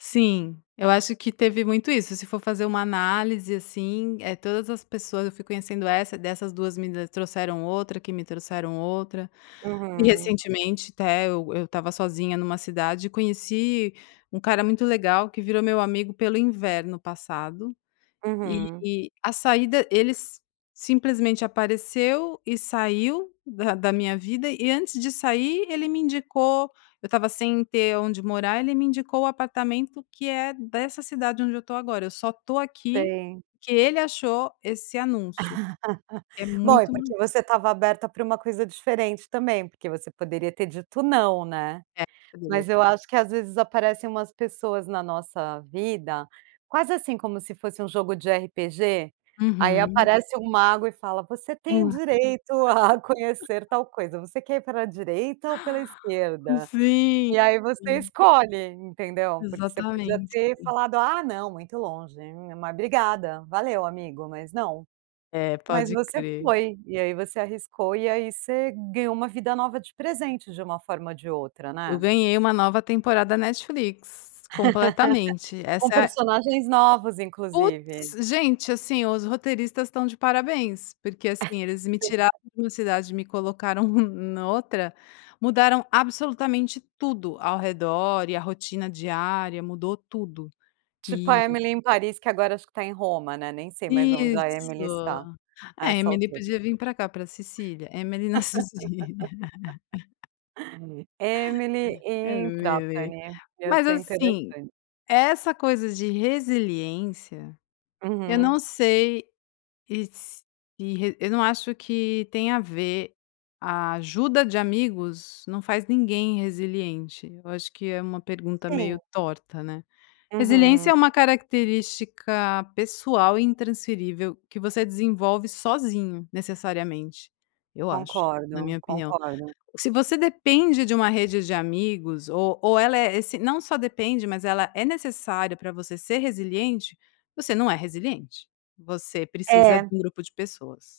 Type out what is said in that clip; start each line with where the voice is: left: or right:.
left: Sim. Eu acho que teve muito isso, se for fazer uma análise, assim, eh, todas as pessoas eu fui conhecendo, essa, dessas 2 me trouxeram outra, que me trouxeram outra. E
right: Uhum.
left: recentemente até eu eu estava sozinha numa cidade e conheci um cara muito legal que virou meu amigo pelo inverno passado
right: Uhum.
left: e a saída ele simplesmente apareceu e saiu da da minha vida. E, antes de sair, ele me indicou eu estava sem ter onde morar; ele me indicou o apartamento que é dessa cidade onde eu estou agora. Eu só estou aqui
right: Sim.
left: porque ele achou esse anúncio, que é
right: Bom, é
left: muito no
right: porque você estava aberta para uma coisa diferente também, porque você poderia ter dito não, né?
left: É
right: Mas
left: [unintelligible]
right: eu acho que, às vezes, aparecem umas pessoas na nossa vida, quase, assim, como se fosse um jogo de RPG? Aí
left: Uhum.
right: aparece um mago e fala: "Você
left: É.
right: tem direito a conhecer tal coisa. Você quer ir pela direita ou pela esquerda?"
left: Sim,
right: E aí você
left: sim.
right: escolhe, entendeu? Porque você podia
left: Exatamente,
right: ter
left: sim.
right: falado: "Ah, não muito longe, né, mas obrigada, valeu amigo, mas não".
left: É,
right: Mas
left: pode
right: você
left: crer.
right: foi e aí, você arriscou, e aí você ganhou uma vida nova de presente de uma forma ou de outra,
left: Eu
right: né.
left: ganhei uma nova temporada Netflix, completamente.
right: Com
left: Essa é g
right: personagens novos, inclusive.
left: putz! Gente, assim, os roteiristas estão de parabéns, porque, assim, eles me tiraram de uma cidade e me colocaram na outra. Mudaram absolutamente tudo ao redor e a rotina diária, mudou tudo
right: Tipo
left: e
right: a Emily em Paris, que agora acho que está em Roma, né. Nem sei mais onde a Emily está
left: Isso.
right: a
left: É,
right: essa
left: Emily
right: altura.
left: podia vim pra cá pra Cecília, Emily na Cecília.
right: Emily em
left: Emily.
right: Trapani, ia
left: Mas
right: ser
left: assim,
right: interessante.
left: essa coisa de resiliência, eu
right: Uhum.
left: não sei e s eu não acho que tem a ver a ajuda de amigos não faz ninguém resiliente, eu acho que é uma pergunta
right: Sim.
left: meio torta, né. Resiliência é
right: Uhum.
left: uma característica pessoal, intransferível, que você desenvolve sozinho, necessariamente, eu acho, na minha
right: Concordo,
left: opinião.
right: concordo.
left: Se você depende de uma rede de amigos, ou ou ela é essen não só depende, mas ela é necessária pra você ser resiliente, você não é resiliente, você precisa de
right: É.
left: um grupo de pessoas.